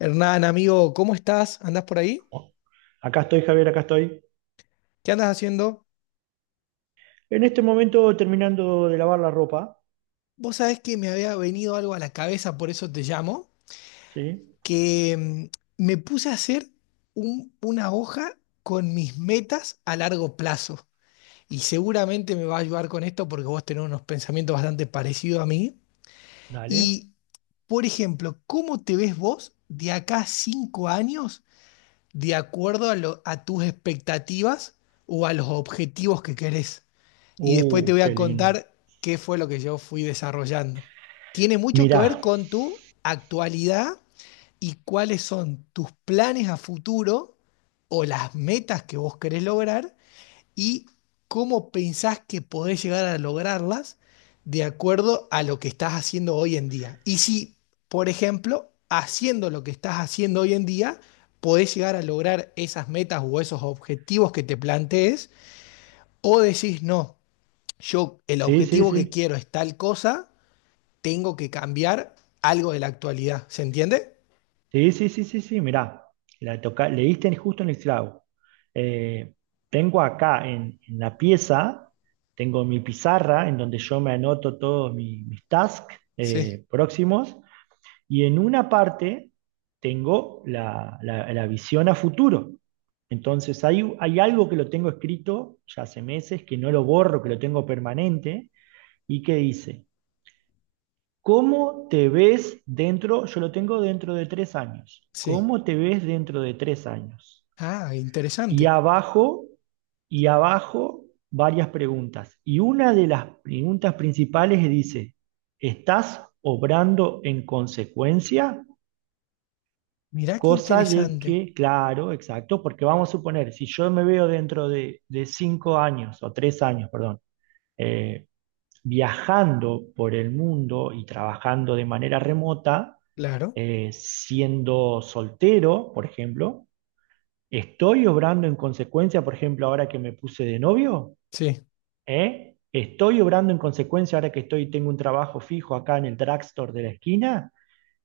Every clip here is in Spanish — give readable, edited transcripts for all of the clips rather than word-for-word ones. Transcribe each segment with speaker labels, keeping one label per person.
Speaker 1: Hernán, amigo, ¿cómo estás? ¿Andás por ahí?
Speaker 2: Acá estoy, Javier, acá estoy.
Speaker 1: ¿Qué andas haciendo?
Speaker 2: En este momento terminando de lavar la ropa.
Speaker 1: Vos sabés que me había venido algo a la cabeza, por eso te llamo,
Speaker 2: ¿Sí?
Speaker 1: que me puse a hacer una hoja con mis metas a largo plazo. Y seguramente me va a ayudar con esto porque vos tenés unos pensamientos bastante parecidos a mí.
Speaker 2: Dale.
Speaker 1: Y, por ejemplo, ¿cómo te ves vos de acá a 5 años de acuerdo a, a tus expectativas o a los objetivos que querés? Y después te voy a
Speaker 2: Qué lindo.
Speaker 1: contar qué fue lo que yo fui desarrollando. Tiene mucho que ver
Speaker 2: Mirá.
Speaker 1: con tu actualidad y cuáles son tus planes a futuro o las metas que vos querés lograr y cómo pensás que podés llegar a lograrlas de acuerdo a lo que estás haciendo hoy en día. Y si, por ejemplo, haciendo lo que estás haciendo hoy en día, podés llegar a lograr esas metas o esos objetivos que te plantees, o decís, no, yo el
Speaker 2: Sí, sí,
Speaker 1: objetivo que
Speaker 2: sí.
Speaker 1: quiero es tal cosa, tengo que cambiar algo de la actualidad. ¿Se entiende?
Speaker 2: Sí, sí, sí, sí, sí, mirá. La toca, le diste justo en el clavo. Eh, tengo acá en la pieza, tengo mi pizarra en donde yo me anoto todos mis tasks
Speaker 1: Sí.
Speaker 2: próximos. Y en una parte tengo la visión a futuro. Entonces hay algo que lo tengo escrito ya hace meses, que no lo borro, que lo tengo permanente, y que dice, ¿cómo te ves dentro? Yo lo tengo dentro de tres años.
Speaker 1: Sí.
Speaker 2: ¿Cómo te ves dentro de tres años?
Speaker 1: Ah,
Speaker 2: Y
Speaker 1: interesante.
Speaker 2: abajo, y abajo, varias preguntas. Y una de las preguntas principales dice, ¿estás obrando en consecuencia?
Speaker 1: Mirá qué
Speaker 2: Cosa de
Speaker 1: interesante.
Speaker 2: que, claro, exacto, porque vamos a suponer, si yo me veo dentro de cinco años o tres años, perdón, eh, viajando por el mundo y trabajando de manera remota,
Speaker 1: Claro.
Speaker 2: siendo soltero, por ejemplo, ¿estoy obrando en consecuencia, por ejemplo, ahora que me puse de novio?
Speaker 1: Sí.
Speaker 2: ¿Eh? ¿Estoy obrando en consecuencia ahora que estoy, tengo un trabajo fijo acá en el drugstore de la esquina?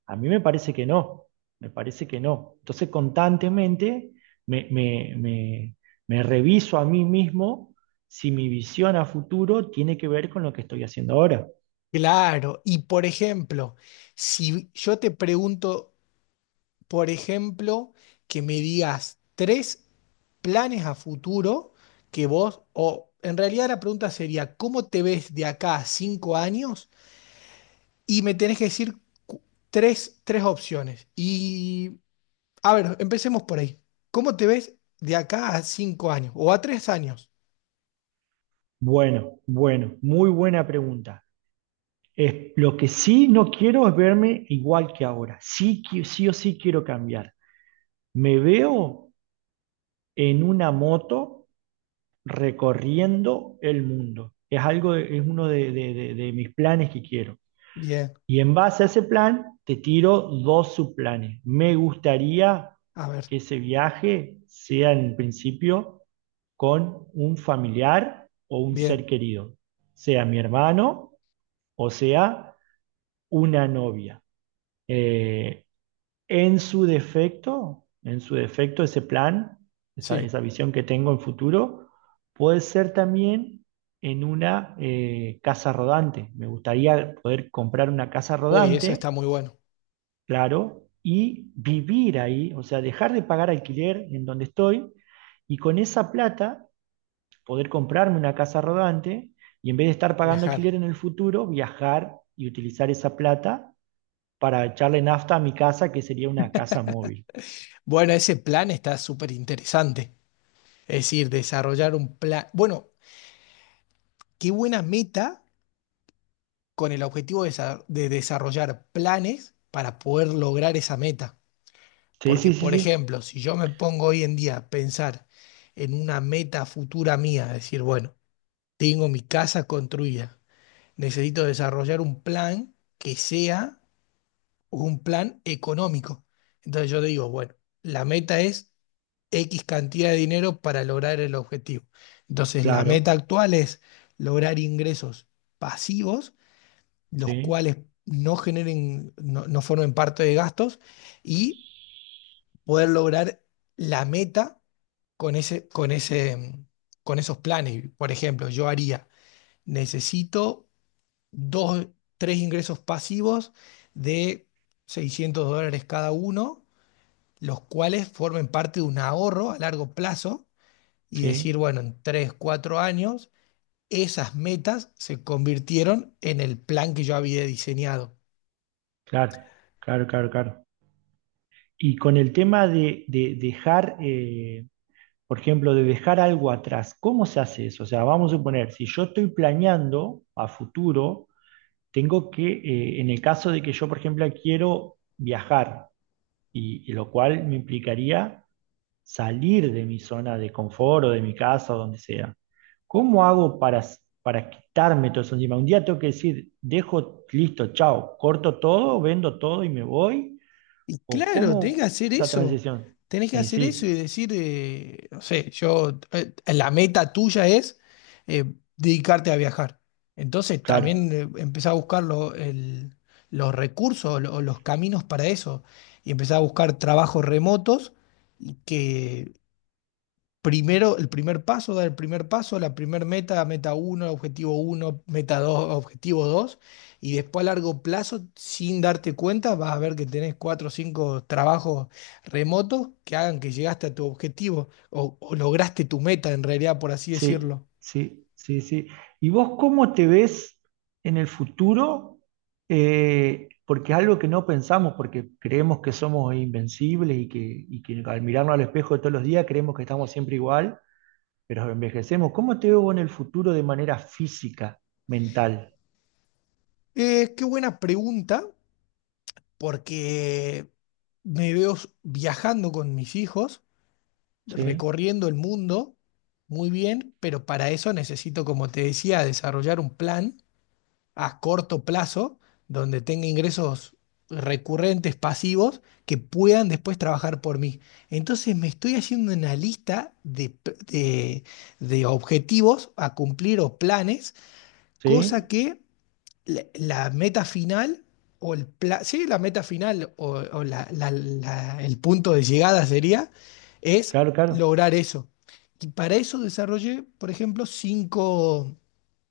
Speaker 2: A mí me parece que no, me parece que no. Entonces constantemente me, me- me- me reviso a mí mismo si mi visión a futuro tiene que ver con lo que estoy haciendo ahora.
Speaker 1: Claro. Y por ejemplo, si yo te pregunto, por ejemplo, que me digas tres planes a futuro que vos, o en realidad la pregunta sería, ¿cómo te ves de acá a cinco años? Y me tenés que decir cu- tres, opciones. Y a ver, empecemos por ahí. ¿Cómo te ves de acá a cinco años o a 3 años?
Speaker 2: Bueno, bueno, muy buena pregunta. Es, lo que sí no quiero es verme igual que ahora. Sí, sí o sí quiero cambiar. Me veo en una moto recorriendo el mundo. Es algo, es uno de de mis planes que quiero.
Speaker 1: Bien,
Speaker 2: Y en base a ese plan, te tiro dos subplanes. Me gustaría
Speaker 1: a ver,
Speaker 2: que ese viaje sea en principio con un familiar o un
Speaker 1: bien,
Speaker 2: ser querido, sea mi hermano o sea una novia. Eh, en su defecto, ese plan,
Speaker 1: sí.
Speaker 2: esa visión que tengo en futuro, puede ser también en una casa rodante. Me gustaría poder comprar una casa
Speaker 1: Uy, eso está
Speaker 2: rodante,
Speaker 1: muy bueno,
Speaker 2: claro, y vivir ahí, o sea, dejar de pagar alquiler en donde estoy, y con esa plata poder comprarme una casa rodante, y en vez de estar pagando
Speaker 1: viajar.
Speaker 2: alquiler en el futuro, viajar y utilizar esa plata para echarle nafta a mi casa, que sería una casa móvil.
Speaker 1: Bueno, ese plan está súper interesante. Es decir, desarrollar un plan. Bueno, qué buena meta con el objetivo de, de desarrollar planes para poder lograr esa meta.
Speaker 2: Sí,
Speaker 1: Porque,
Speaker 2: sí, sí,
Speaker 1: por
Speaker 2: sí,
Speaker 1: ejemplo, si yo me pongo hoy en día a pensar en una meta futura mía, decir, bueno, tengo mi casa construida, necesito desarrollar un plan que sea un plan económico. Entonces yo digo, bueno, la meta es X cantidad de dinero para lograr el objetivo. Entonces la meta
Speaker 2: claro,
Speaker 1: actual es lograr ingresos pasivos, los
Speaker 2: sí,
Speaker 1: cuales no generen, no, no formen parte de gastos y poder lograr la meta con esos planes. Por ejemplo, yo haría, necesito dos, tres ingresos pasivos de US$600 cada uno, los cuales formen parte de un ahorro a largo plazo y decir,
Speaker 2: sí,
Speaker 1: bueno, en 3, 4 años, esas metas se convirtieron en el plan que yo había diseñado.
Speaker 2: claro, claro, claro, claro. Y con el tema de dejar... Por ejemplo, de dejar algo atrás. ¿Cómo se hace eso? O sea, vamos a suponer, si yo estoy planeando a futuro, tengo que, en el caso de que yo, por ejemplo, quiero viajar, y lo cual me implicaría salir de mi zona de confort o de mi casa o donde sea. ¿Cómo hago para, para quitarme todo eso encima? Un día tengo que decir, dejo, listo, chao, corto todo, vendo todo y me voy.
Speaker 1: Y
Speaker 2: ¿O
Speaker 1: claro, tenés que
Speaker 2: cómo
Speaker 1: hacer
Speaker 2: esa
Speaker 1: eso.
Speaker 2: transición?
Speaker 1: Tenés que
Speaker 2: Y
Speaker 1: hacer eso y
Speaker 2: sí,
Speaker 1: decir, no sé, yo, la meta tuya es eh, dedicarte a viajar. Entonces
Speaker 2: claro.
Speaker 1: también empezá a buscar los recursos o los caminos para eso y empezá a buscar trabajos remotos y que primero, el primer paso, dar el primer paso, la primer meta, meta 1, objetivo uno, meta dos, objetivo 2 y después a largo plazo, sin darte cuenta, vas a ver que tenés cuatro o cinco trabajos remotos que hagan que llegaste a tu objetivo o lograste tu meta en realidad, por así
Speaker 2: Sí,
Speaker 1: decirlo.
Speaker 2: sí, sí, sí. ¿Y vos cómo te ves en el futuro? Porque es algo que no pensamos, porque creemos que somos invencibles y que al mirarnos al espejo todos los días creemos que estamos siempre igual, pero envejecemos. ¿Cómo te veo vos en el futuro de manera física, mental?
Speaker 1: Qué buena pregunta, porque me veo viajando con mis hijos,
Speaker 2: ¿Sí?
Speaker 1: recorriendo el mundo. Muy bien, pero para eso necesito, como te decía, desarrollar un plan a corto plazo, donde tenga ingresos recurrentes, pasivos, que puedan después trabajar por mí. Entonces me estoy haciendo una lista de objetivos a cumplir o planes, cosa
Speaker 2: ¿Sí?
Speaker 1: que la meta final o sí, la meta final o el punto de llegada sería, es
Speaker 2: Claro, claro,
Speaker 1: lograr eso. Y para eso desarrollé, por ejemplo,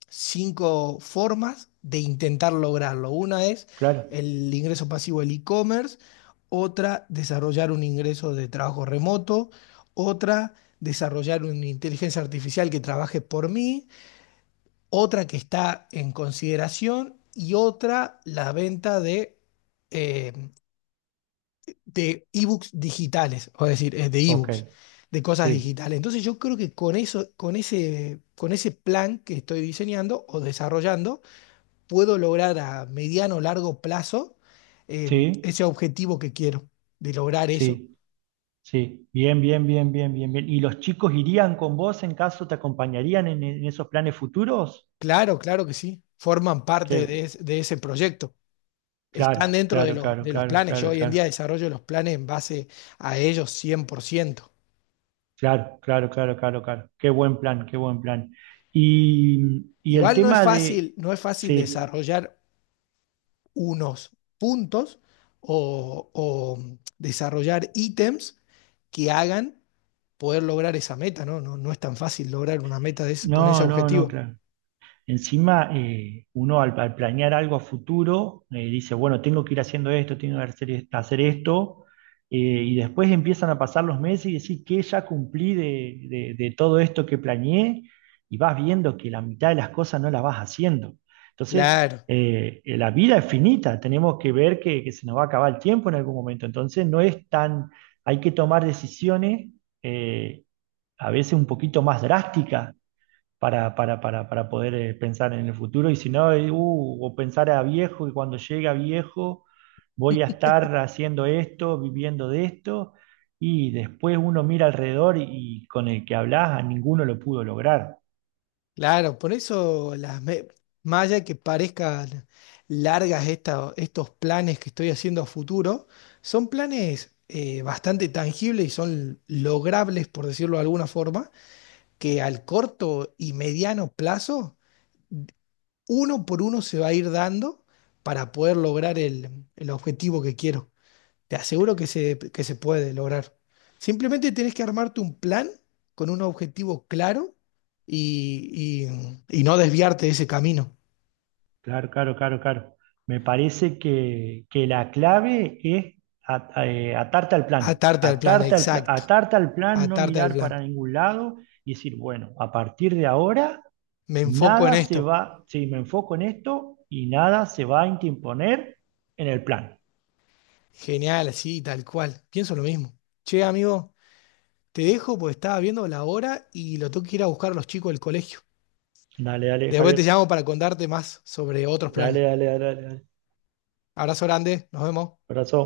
Speaker 1: cinco formas de intentar lograrlo. Una es
Speaker 2: claro.
Speaker 1: el ingreso pasivo del e-commerce, otra desarrollar un ingreso de trabajo remoto, otra desarrollar una inteligencia artificial que trabaje por mí, otra que está en consideración y otra la venta eh, de ebooks digitales, o decir, de
Speaker 2: Ok,
Speaker 1: ebooks, de cosas
Speaker 2: sí,
Speaker 1: digitales. Entonces yo creo que con eso, con ese plan que estoy diseñando o desarrollando, puedo lograr a mediano o largo plazo
Speaker 2: sí,
Speaker 1: ese objetivo que quiero, de lograr eso.
Speaker 2: sí. Sí, bien, bien, bien, bien, bien, bien. ¿Y los chicos irían con vos, en caso te acompañarían en esos planes futuros?
Speaker 1: Claro, claro que sí, forman parte
Speaker 2: Qué-
Speaker 1: de ese proyecto, están
Speaker 2: Claro,
Speaker 1: dentro de
Speaker 2: claro, claro,
Speaker 1: los
Speaker 2: claro,
Speaker 1: planes. Yo
Speaker 2: claro,
Speaker 1: hoy en día
Speaker 2: claro,
Speaker 1: desarrollo los planes en base a ellos 100%.
Speaker 2: claro, claro, claro, claro, claro. Qué buen plan, qué buen plan. Y el
Speaker 1: Igual no es
Speaker 2: tema
Speaker 1: fácil,
Speaker 2: de,
Speaker 1: no es fácil
Speaker 2: sí,
Speaker 1: desarrollar unos puntos o desarrollar ítems que hagan poder lograr esa meta, ¿no? No, no es tan fácil lograr una meta de con ese
Speaker 2: no, no, no,
Speaker 1: objetivo.
Speaker 2: claro. Encima, uno al planear algo a futuro, dice, bueno, tengo que ir haciendo esto, tengo que hacer, hacer esto, y después empiezan a pasar los meses y decís, ¿qué ya cumplí de, de todo esto que planeé? Y vas viendo que la mitad de las cosas no las vas haciendo. Entonces,
Speaker 1: Claro,
Speaker 2: la vida es finita, tenemos que ver que se nos va a acabar el tiempo en algún momento. Entonces, no es tan, hay que tomar decisiones eh, a veces un poquito más drásticas para poder pensar en el futuro. Y si no, o pensar a viejo y cuando llegue a viejo voy a estar haciendo esto, viviendo de esto. Y después uno mira alrededor y con el que hablas a ninguno lo pudo lograr.
Speaker 1: claro, por eso más allá de que parezcan largas estos planes que estoy haciendo a futuro, son planes bastante tangibles y son logrables, por decirlo de alguna forma, que al corto y mediano plazo, uno por uno se va a ir dando para poder lograr el objetivo que quiero. Te aseguro que se puede lograr. Simplemente tenés que armarte un plan con un objetivo claro y, y no desviarte de ese camino.
Speaker 2: Claro, claro, claro, claro. Me parece que la clave es atarte al plan.
Speaker 1: Atarte al plan,
Speaker 2: Atarte al,
Speaker 1: exacto.
Speaker 2: atarte al plan, no
Speaker 1: Atarte al
Speaker 2: mirar
Speaker 1: plan.
Speaker 2: para ningún lado y decir, bueno, a partir de ahora.
Speaker 1: Me enfoco en
Speaker 2: Nada se
Speaker 1: esto.
Speaker 2: va, si me enfoco en esto y nada se va a interponer en el plan.
Speaker 1: Genial, así, tal cual. Pienso lo mismo. Che, amigo, te dejo porque estaba viendo la hora y lo tengo que ir a buscar a los chicos del colegio.
Speaker 2: Dale, dale,
Speaker 1: Después te
Speaker 2: Javier.
Speaker 1: llamo para contarte más sobre otros
Speaker 2: Dale,
Speaker 1: planes.
Speaker 2: dale, dale, dale. Dale.
Speaker 1: Abrazo grande, nos vemos.
Speaker 2: Abrazo.